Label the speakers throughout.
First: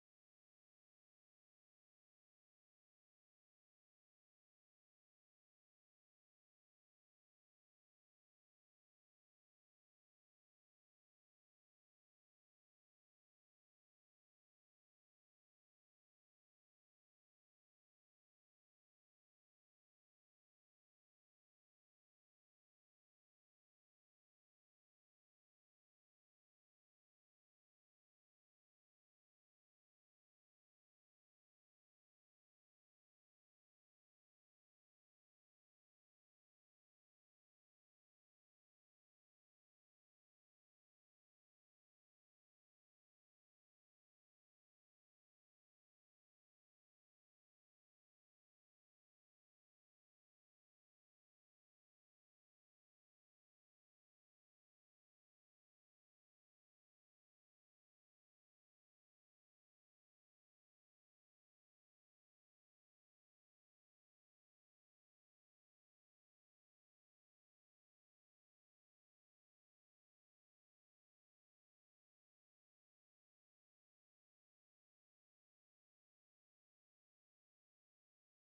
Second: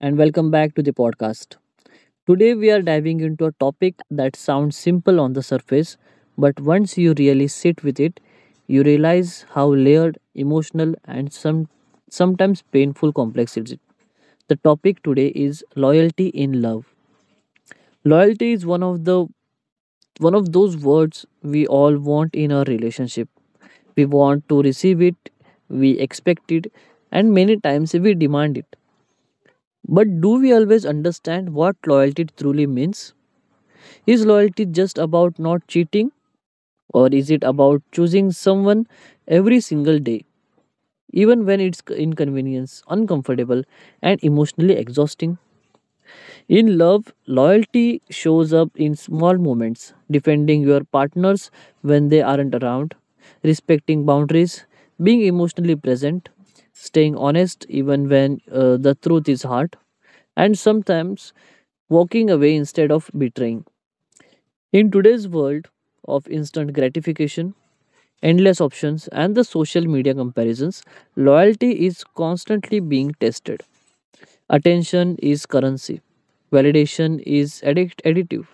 Speaker 1: and welcome back to the podcast. Today, we are diving into a topic that sounds simple on the surface, but once you really sit with it, you realize how layered, emotional, and sometimes painful complex it is. The topic today is loyalty in love. Loyalty is one of the one of those words we all want in our relationship. We want to receive it, we expect it, and many times we demand it, but do we always understand what loyalty truly means? Is loyalty just about not cheating, or is it about choosing someone every single day, even when it's inconvenience, uncomfortable, and emotionally exhausting? In love, loyalty shows up in small moments, defending your partners when they aren't around, respecting boundaries, being emotionally present, staying honest even when the truth is hard, and sometimes walking away instead of betraying. In today's world of instant gratification, endless options, and the social media comparisons, loyalty is constantly being tested. Attention is currency, validation is additive,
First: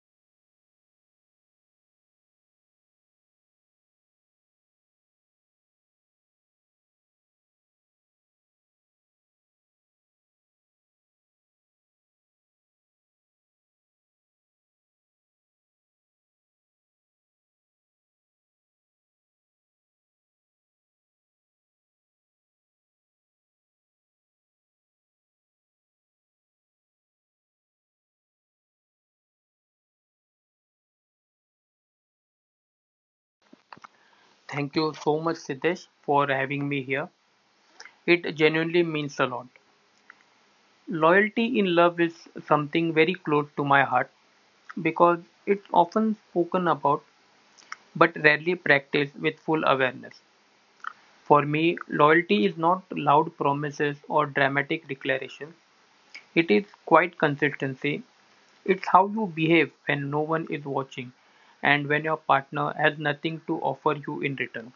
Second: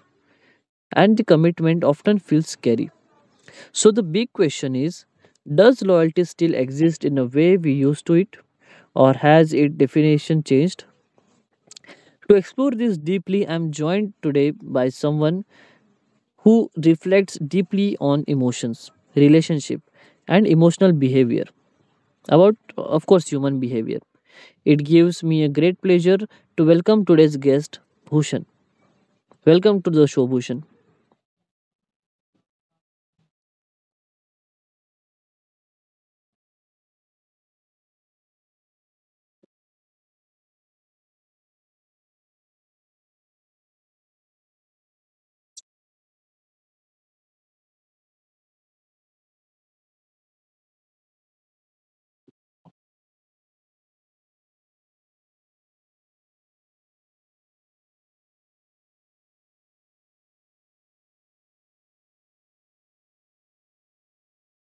Speaker 1: and the commitment often feels scary. So, the big question is, does loyalty still exist in a way we used to it, or has its definition changed? To explore this deeply, I'm joined today by someone who reflects deeply on emotions, relationship, and emotional behavior. About, of course, human behavior. It gives me a great pleasure to welcome today's guest, Bhushan. Welcome to the show, Bhushan.
Speaker 2: Thank you so much, Siddesh, for having me here. It genuinely means a lot. Loyalty in love is something very close to my heart because it's often spoken about but rarely practiced with full awareness. For me, loyalty is not loud promises or dramatic declarations, it is quiet consistency. It's how you behave when no one is watching and when your partner has nothing to offer you in return.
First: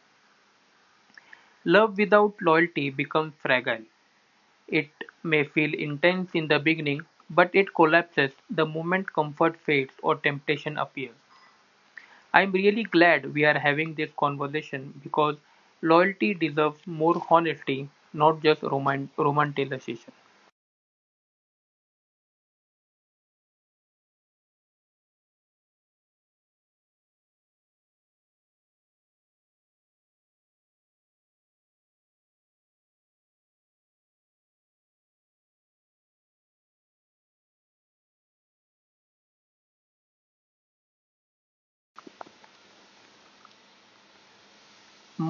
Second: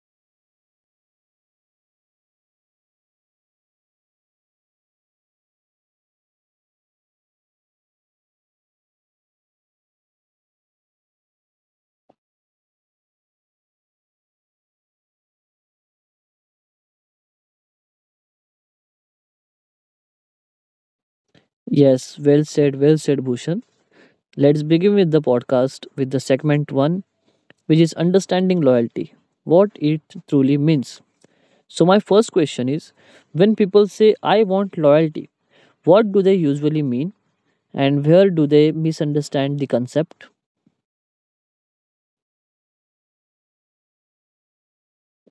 Speaker 2: Love without loyalty becomes fragile. It may feel intense in the beginning, but it collapses the moment comfort fades or temptation appears. I'm really glad we are having this conversation because loyalty deserves more honesty, not just romanticization.
Speaker 1: Yes, well said, Bhushan. Let's begin with the podcast with the segment one, which is understanding loyalty, what it truly means. So, my first question is, when people say, I want loyalty, what do they usually mean and where do they misunderstand the concept?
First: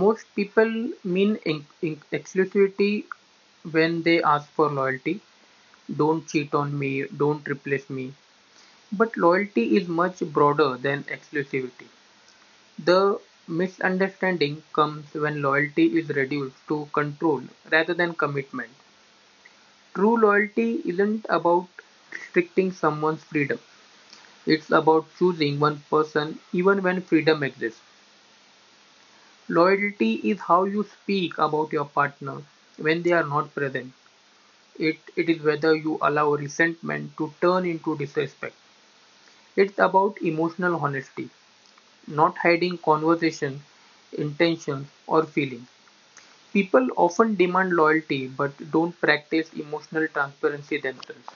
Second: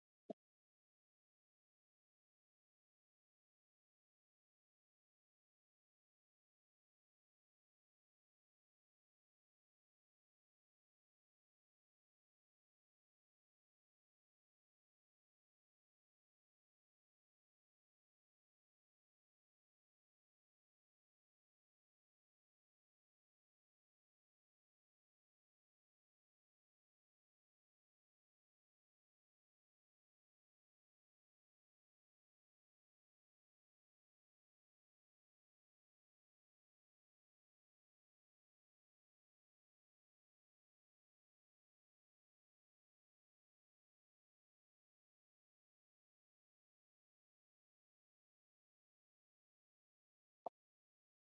Speaker 2: Most people mean exclusivity when they ask for loyalty. Don't cheat on me, don't replace me. But loyalty is much broader than exclusivity. The misunderstanding comes when loyalty is reduced to control rather than commitment. True loyalty isn't about restricting someone's freedom, it's about choosing one person even when freedom exists. Loyalty is how you speak about your partner when they are not present. It is whether you allow resentment to turn into disrespect. It's about emotional honesty, not hiding conversations, intentions, or feelings. People often demand loyalty but don't practice emotional transparency themselves.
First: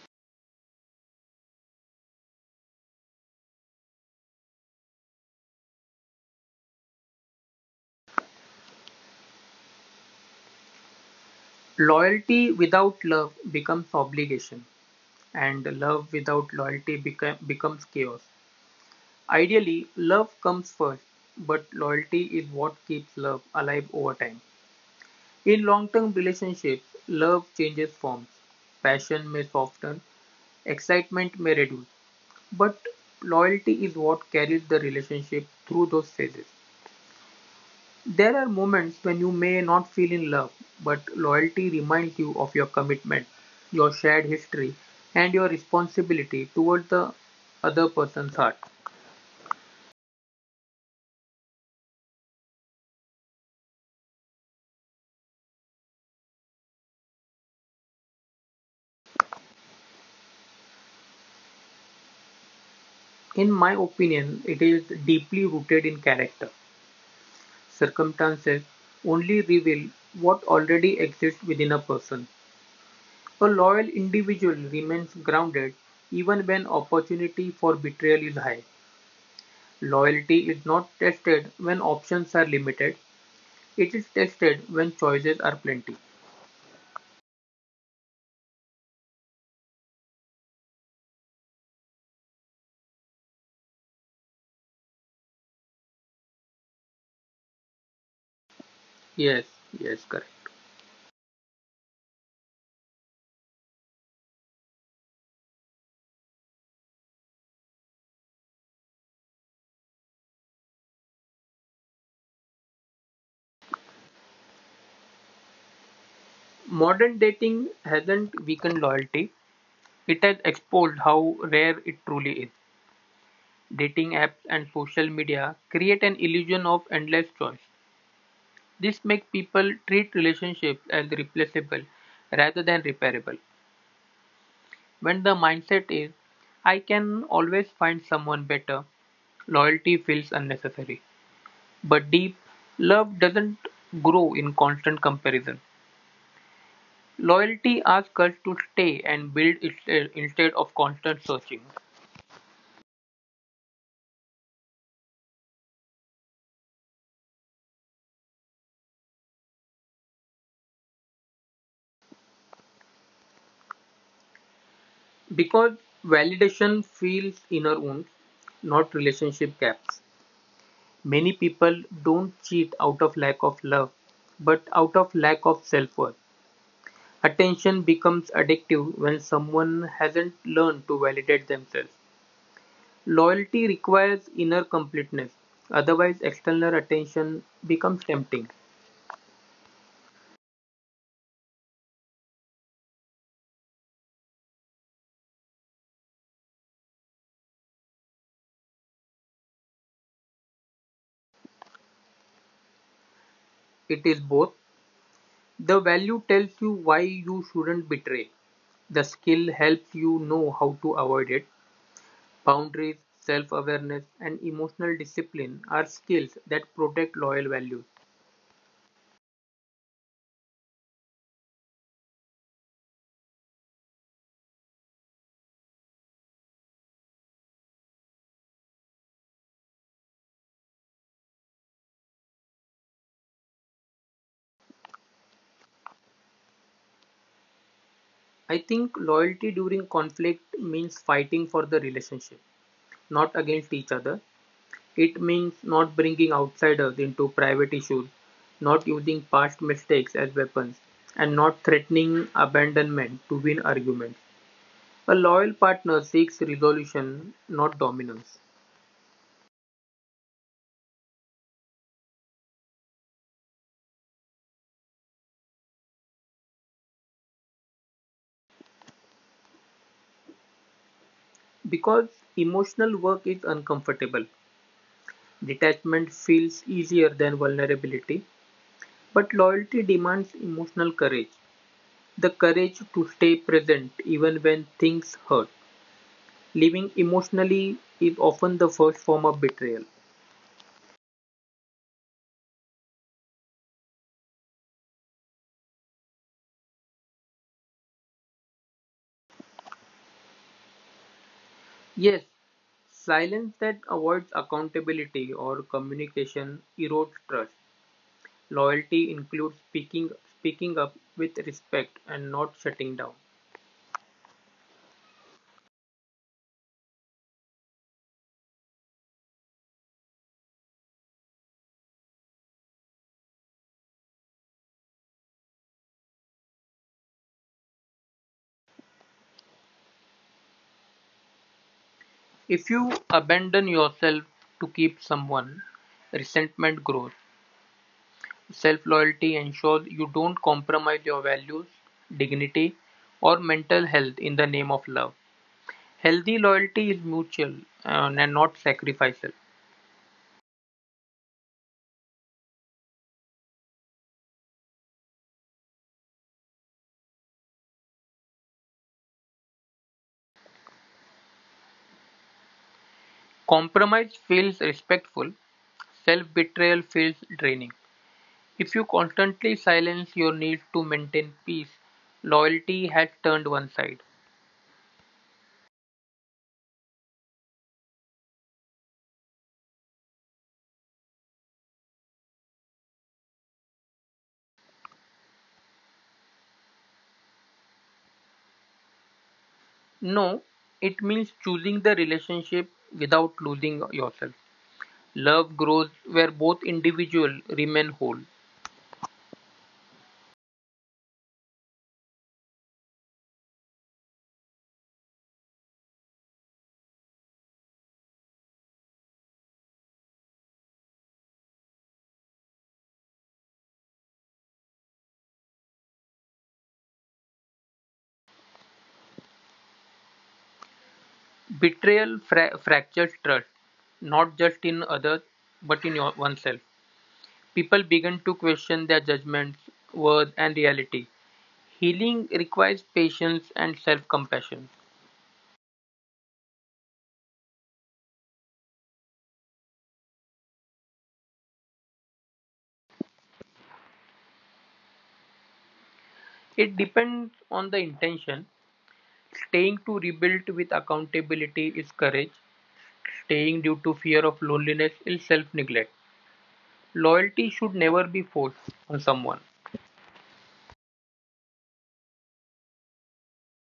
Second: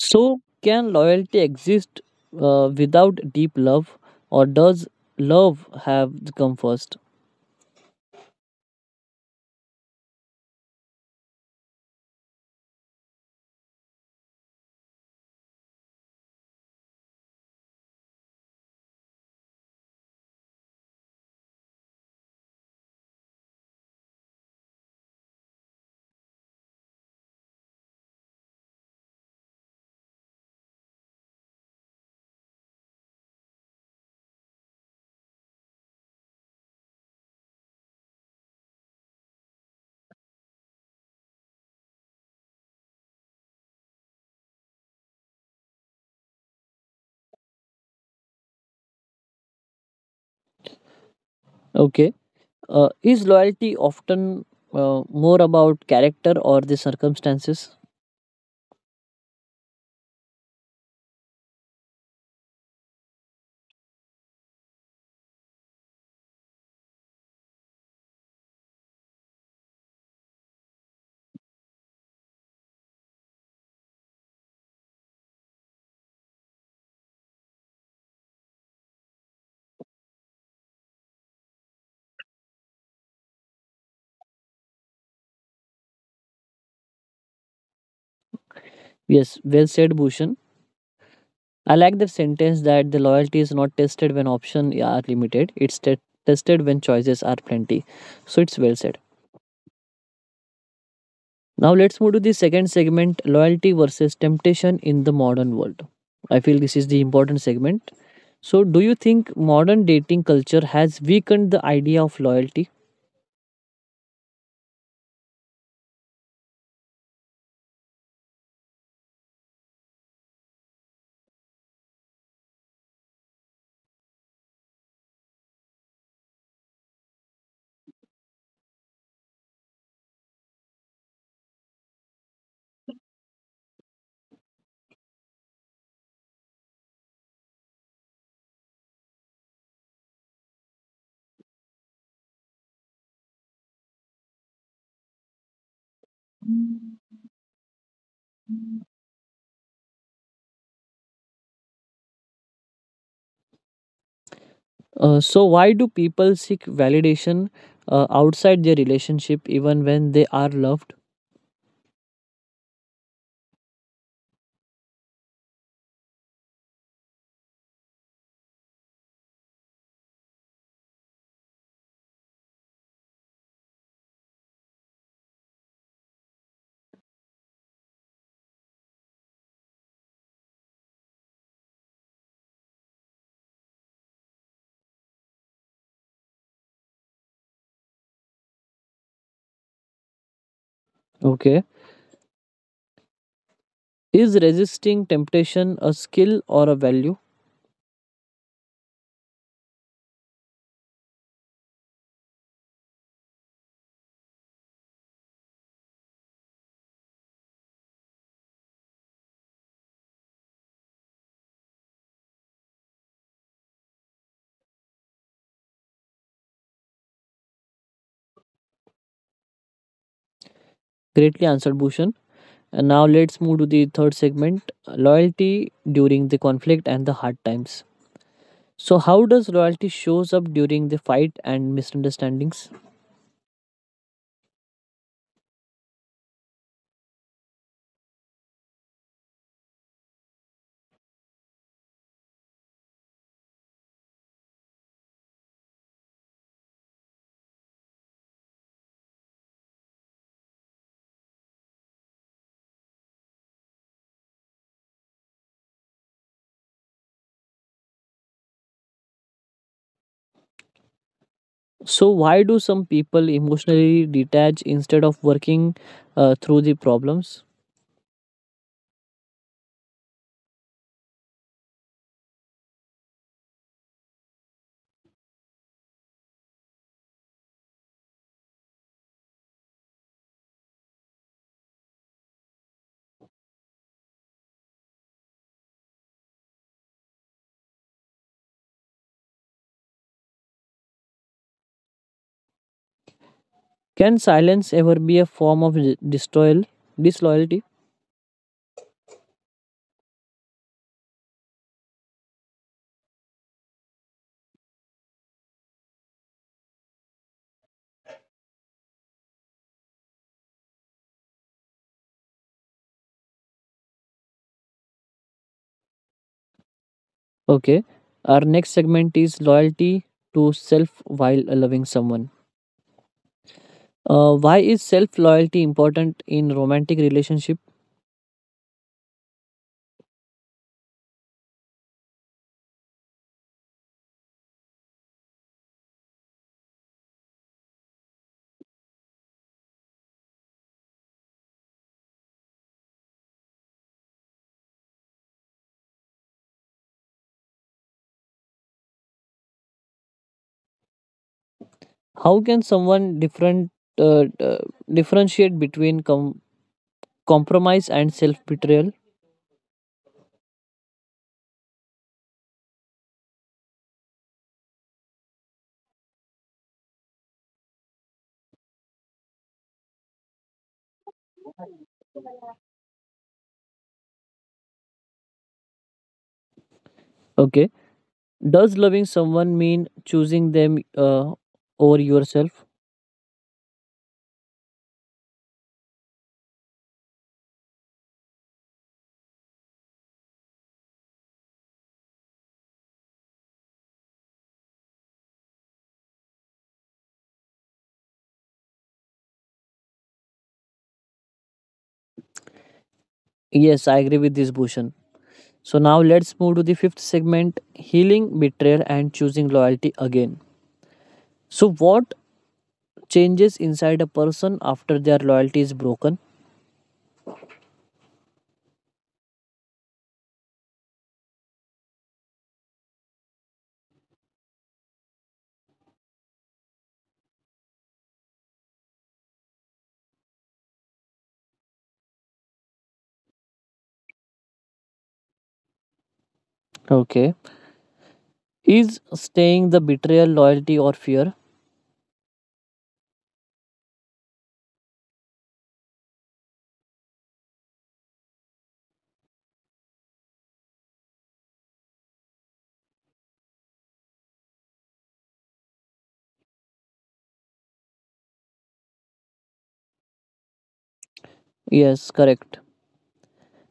Speaker 1: So, can loyalty exist without deep love, or does love have to come first?
Speaker 2: Loyalty without love becomes obligation, and love without loyalty becomes chaos. Ideally, love comes first, but loyalty is what keeps love alive over time. In long term relationships, love changes forms. Passion may soften, excitement may reduce, but loyalty is what carries the relationship through those phases. There are moments when you may not feel in love, but loyalty reminds you of your commitment, your shared history, and your responsibility toward the other person's heart.
Speaker 1: Okay. Is loyalty often more about character or the circumstances?
Speaker 2: In my opinion, it is deeply rooted in character. Circumstances only reveal what already exists within a person. A loyal individual remains grounded even when opportunity for betrayal is high. Loyalty is not tested when options are limited, it is tested when choices are plenty.
Speaker 1: Yes, well said, Bhushan. I like the sentence that the loyalty is not tested when options are limited, it's tested when choices are plenty. So, it's well said.
Speaker 2: Yes, yes, correct.
Speaker 1: Now let's move to the second segment, loyalty versus temptation in the modern world. I feel this is the important segment. So, do you think modern dating culture has weakened the idea of loyalty?
Speaker 2: Modern dating hasn't weakened loyalty, it has exposed how rare it truly is. Dating apps and social media create an illusion of endless choice. This makes people treat relationships as replaceable rather than repairable. When the mindset is, I can always find someone better, loyalty feels unnecessary. But deep love doesn't grow in constant comparison. Loyalty asks us to stay and build itself instead of constant searching.
Speaker 1: So, why do people seek validation outside their relationship even when they are loved?
Speaker 2: Because validation feels inner wounds, not relationship gaps. Many people don't cheat out of lack of love, but out of lack of self worth. Attention becomes addictive when someone hasn't learned to validate themselves. Loyalty requires inner completeness, otherwise, external attention becomes tempting.
Speaker 1: Okay. Is resisting temptation a skill or a value?
Speaker 2: It is both. The value tells you why you shouldn't betray. The skill helps you know how to avoid it. Boundaries, self awareness, and emotional discipline are skills that protect loyal values.
Speaker 1: Greatly answered, Bhushan. And now let's move to the third segment, loyalty during the conflict and the hard times. So how does loyalty shows up during the fight and misunderstandings?
Speaker 2: I think loyalty during conflict means fighting for the relationship, not against each other. It means not bringing outsiders into private issues, not using past mistakes as weapons, and not threatening abandonment to win arguments. A loyal partner seeks resolution, not dominance.
Speaker 1: So why do some people emotionally detach instead of working through the problems?
Speaker 2: Because emotional work is uncomfortable, detachment feels easier than vulnerability, but loyalty demands emotional courage. The courage to stay present even when things hurt. Living emotionally is often the first form of betrayal.
Speaker 1: Can silence ever be a form of disloyalty?
Speaker 2: Yes, silence that avoids accountability or communication erodes trust. Loyalty includes speaking up with respect and not shutting down.
Speaker 1: Okay. Our next segment is loyalty to self while loving someone. Why is self loyalty important in romantic relationship?
Speaker 2: If you abandon yourself to keep someone, resentment grows. Self loyalty ensures you don't compromise your values, dignity, or mental health in the name of love. Healthy loyalty is mutual, and not sacrificial.
Speaker 1: How can someone uh, uh, differentiate between compromise and self betrayal?
Speaker 2: Compromise feels respectful, self betrayal feels draining. If you constantly silence your need to maintain peace, loyalty has turned one side.
Speaker 1: Okay. Does loving someone mean choosing them over yourself?
Speaker 2: No, it means choosing the relationship without losing yourself. Love grows where both individuals remain whole.
Speaker 1: Yes, I agree with this, Bhushan. So now let's move to the fifth segment, healing, betrayal, and choosing loyalty again. So, what changes inside a person after their loyalty is broken?
Speaker 2: Betrayal fractures trust, not just in others, but in oneself. People begin to question their judgments, worth, and reality. Healing requires patience and self compassion.
Speaker 1: Okay. Is staying the betrayal, loyalty, or fear?
Speaker 2: It depends on the intention. Staying to rebuild with accountability is courage. Staying due to fear of loneliness is self neglect. Loyalty should never be forced on someone
Speaker 1: Yes, correct.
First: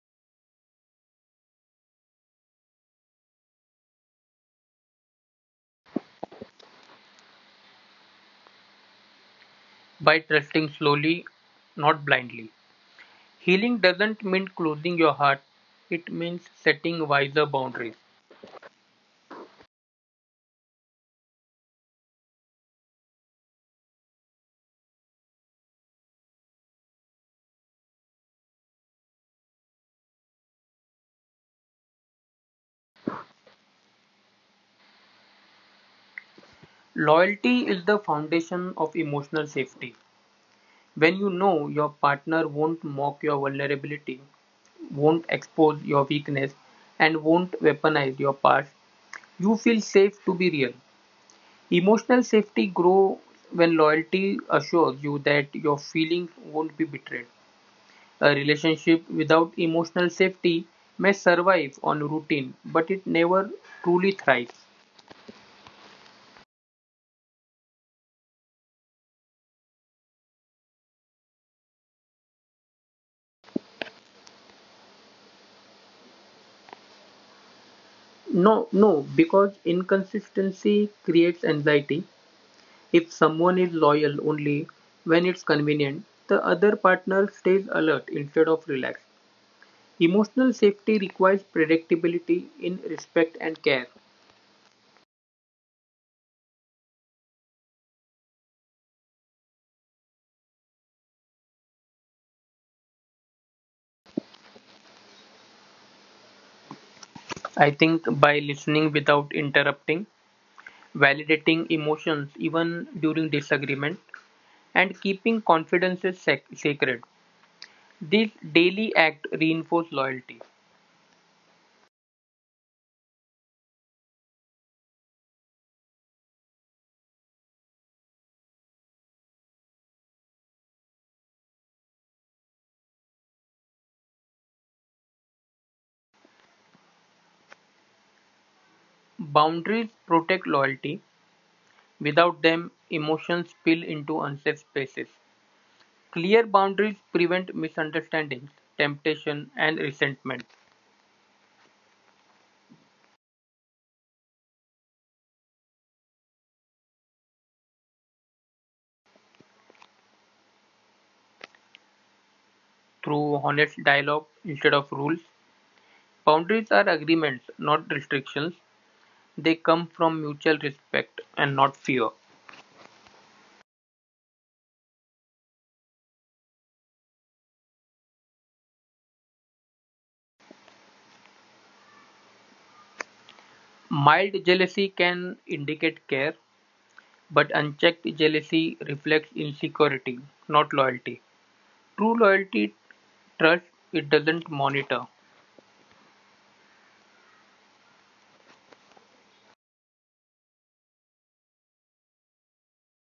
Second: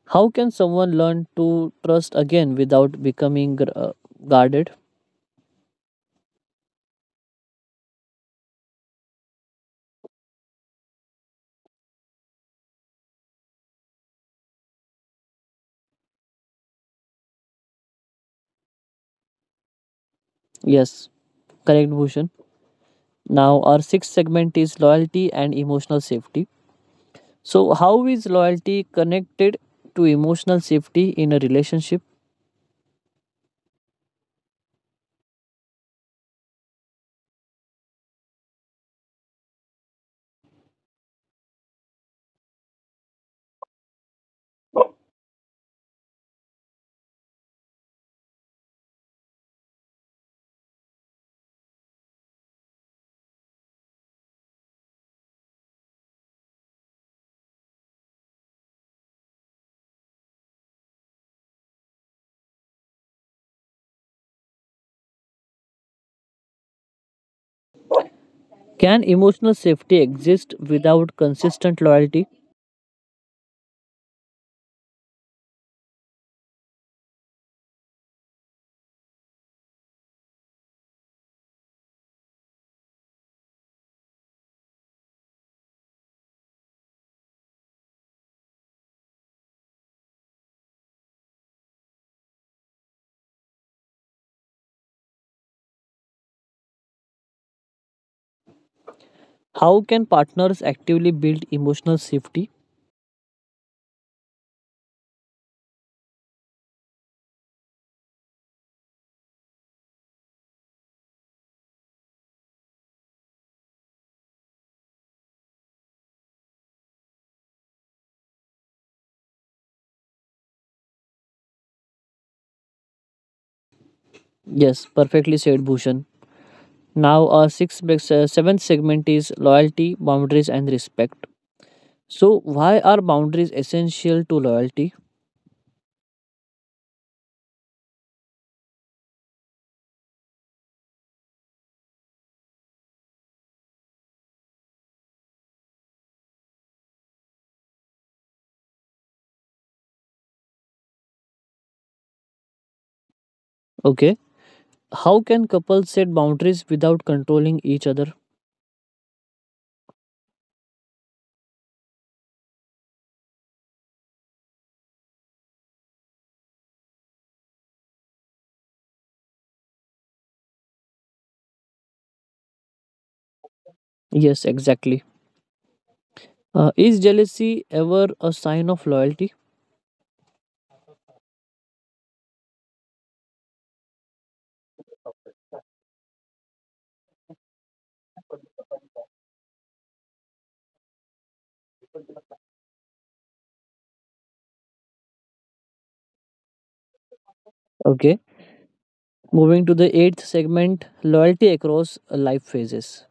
Speaker 1: How can someone learn to trust again without becoming guarded?
Speaker 2: by trusting slowly, not blindly. Healing doesn't mean closing your heart, it means setting wiser boundaries.
Speaker 1: Yes, correct, Bhushan. Now, our sixth segment is loyalty and emotional safety. So, how is loyalty connected to emotional safety in a relationship?
Speaker 2: Loyalty is the foundation of emotional safety. When you know your partner won't mock your vulnerability, won't expose your weakness, and won't weaponize your past, you feel safe to be real. Emotional safety grows when loyalty assures you that your feelings won't be betrayed. A relationship without emotional safety may survive on routine, but it never truly thrives.
Speaker 1: Can emotional safety exist without consistent loyalty?
Speaker 2: No, no, because inconsistency creates anxiety. If someone is loyal only when it's convenient, the other partner stays alert instead of relaxed. Emotional safety requires predictability in respect and care.
Speaker 1: How can partners actively build emotional safety?
Speaker 2: I think by listening without interrupting, validating emotions even during disagreement, and keeping confidences sacred, these daily acts reinforce loyalty.
Speaker 1: Yes, perfectly said, Bhushan. Now, our seventh segment is loyalty, boundaries, and respect. So, why are boundaries essential to loyalty?
Speaker 2: Boundaries protect loyalty, without them, emotions spill into unsafe spaces. Clear boundaries prevent misunderstandings, temptation, and resentment.
Speaker 1: Okay. How can couples set boundaries without controlling each other?
Speaker 2: Through honest dialogue instead of rules, boundaries are agreements, not restrictions, they come from mutual respect and not fear.
Speaker 1: Yes, exactly. Is jealousy ever a sign of loyalty?
Speaker 2: Mild jealousy can indicate care, but unchecked jealousy reflects insecurity, not loyalty. True loyalty trusts, it doesn't monitor.
Speaker 1: Okay. Moving to the eighth segment, loyalty across life phases.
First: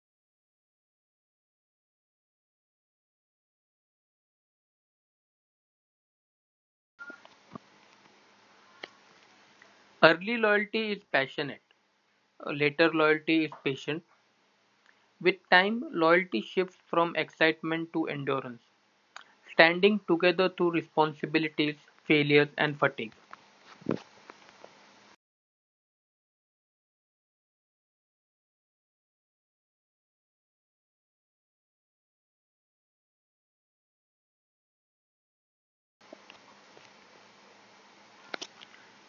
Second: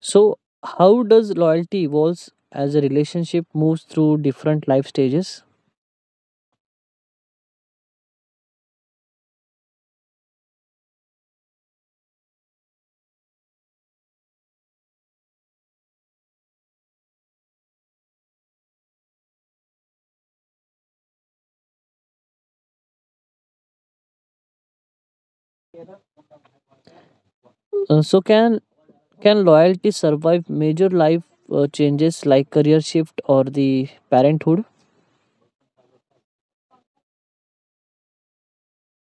Speaker 1: So, how does loyalty evolves as a relationship moves through different life stages?
Speaker 2: Early loyalty is passionate, later loyalty is patient. With time, loyalty shifts from excitement to endurance, standing together through responsibilities, failures, and fatigue.
Speaker 1: So, can loyalty survive major life changes like career shift or the parenthood?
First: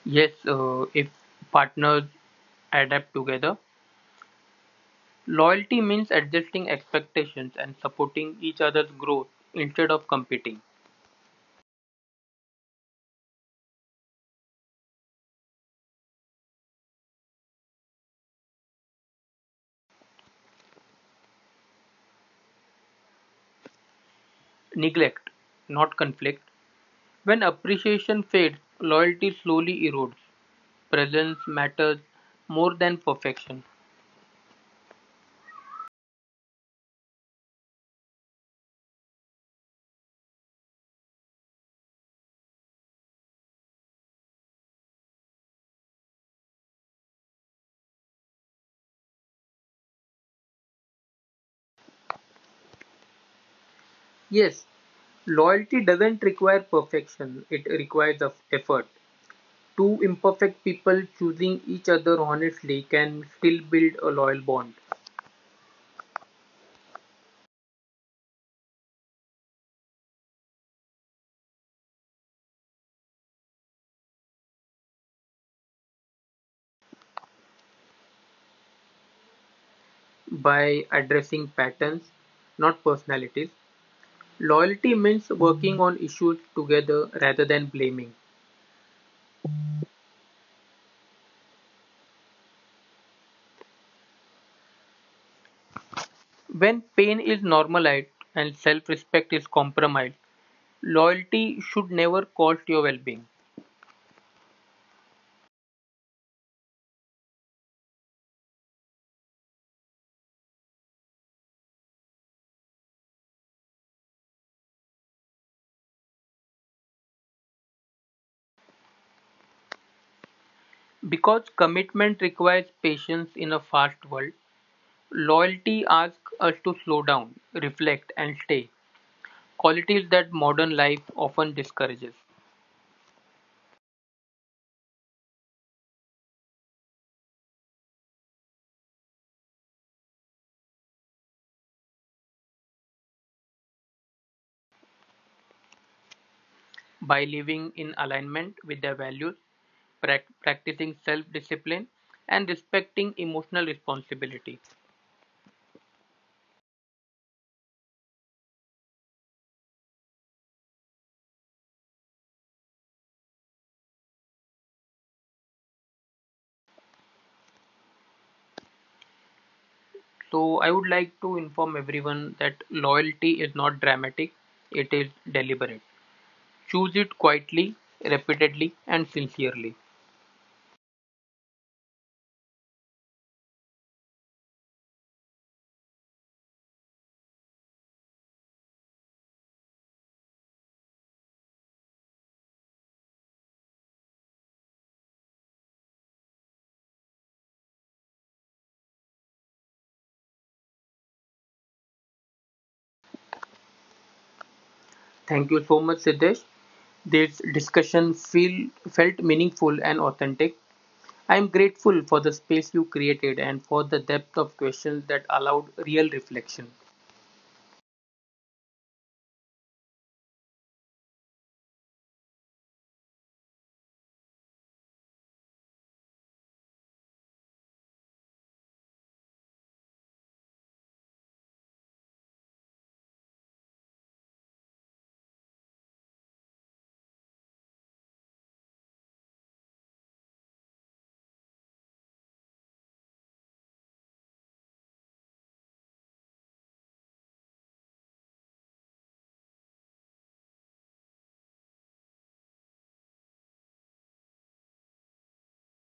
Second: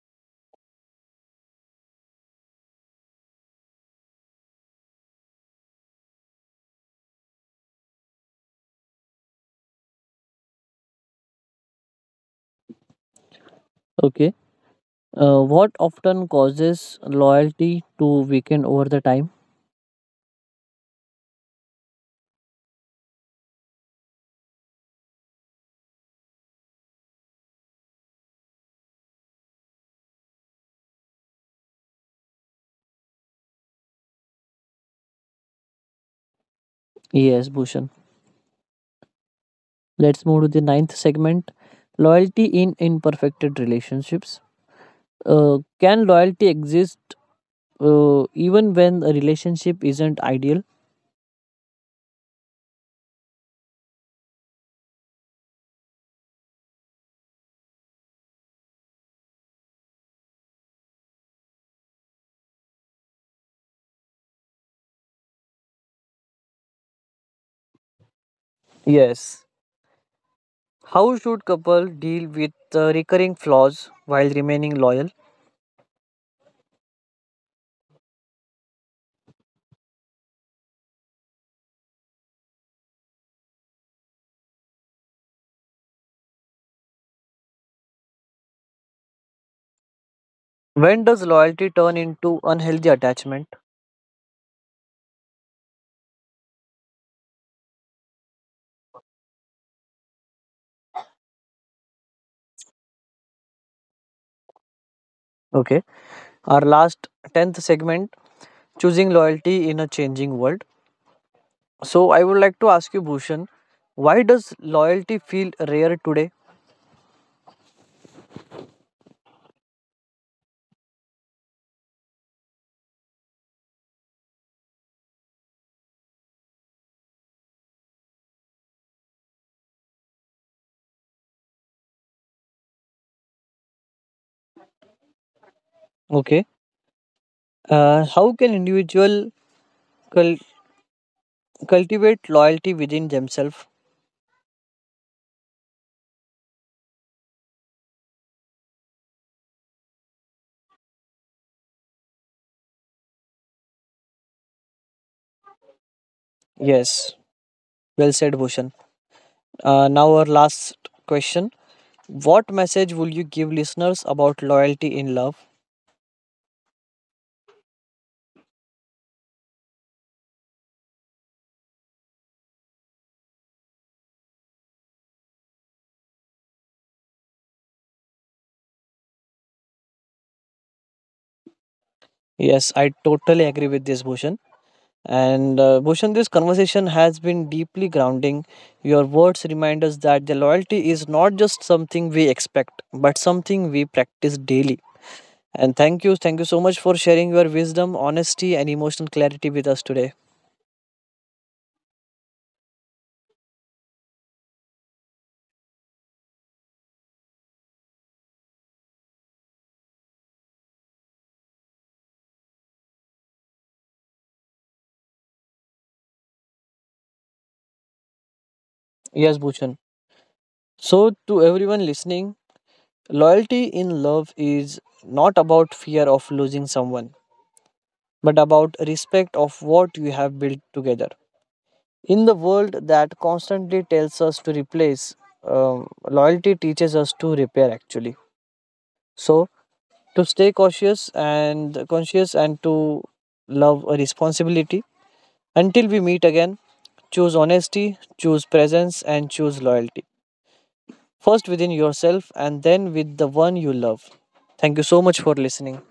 Speaker 2: Yes, if partners adapt together. Loyalty means adjusting expectations and supporting each other's growth instead of competing.
Speaker 1: Okay. What often causes loyalty to weaken over the time?
Speaker 2: Neglect, not conflict. When appreciation fades, loyalty slowly erodes. Presence matters more than perfection.
Speaker 1: Yes, Bhushan. Let's move to the ninth segment, loyalty in imperfected relationships. Can loyalty exist even when a relationship isn't ideal?
Speaker 2: Yes, loyalty doesn't require perfection, it requires of effort. Two imperfect people choosing each other honestly can still build a loyal bond
Speaker 1: Yes. How should couple deal with recurring flaws while remaining loyal?
Speaker 2: by addressing patterns, not personalities. Loyalty means working on issues together rather than blaming.
Speaker 1: When does loyalty turn into unhealthy attachment?
Speaker 2: When pain is normalized and self respect is compromised, loyalty should never cost your well being.
Speaker 1: Okay. Our last 10th segment, choosing loyalty in a changing world. So, I would like to ask you, Bhushan, why does loyalty feel rare today?
Speaker 2: Because commitment requires patience in a fast world, loyalty asks us to slow down, reflect, and stay. Qualities that modern life often discourages.
Speaker 1: Okay. How can individual Cul- cultivate loyalty within themselves?
Speaker 2: By living in alignment with their values, practicing self discipline, and respecting emotional responsibility.
Speaker 1: Yes, well said, Bhushan. Now, our last question, what message will you give listeners about loyalty in love?
Speaker 2: So, I would like to inform everyone that loyalty is not dramatic, it is deliberate. Choose it quietly, repeatedly, and sincerely.
Speaker 1: Yes, I totally agree with this, Bhushan. And Bhushan, this conversation has been deeply grounding. Your words remind us that the loyalty is not just something we expect, but something we practice daily. And thank you so much for sharing your wisdom, honesty, and emotional clarity with us today.
Speaker 2: Thank you so much, Siddesh. This discussion felt meaningful and authentic. I am grateful for the space you created and for the depth of questions that allowed real reflection.
Speaker 1: Yes, Bhushan. So, to everyone listening, loyalty in love is not about fear of losing someone, but about respect of what you have built together. In the world that constantly tells us to replace, loyalty teaches us to repair actually. So, to stay cautious and conscious, and to love a responsibility. Until we meet again, choose honesty, choose presence, and choose loyalty. First within yourself and then with the one you love. Thank you so much for listening.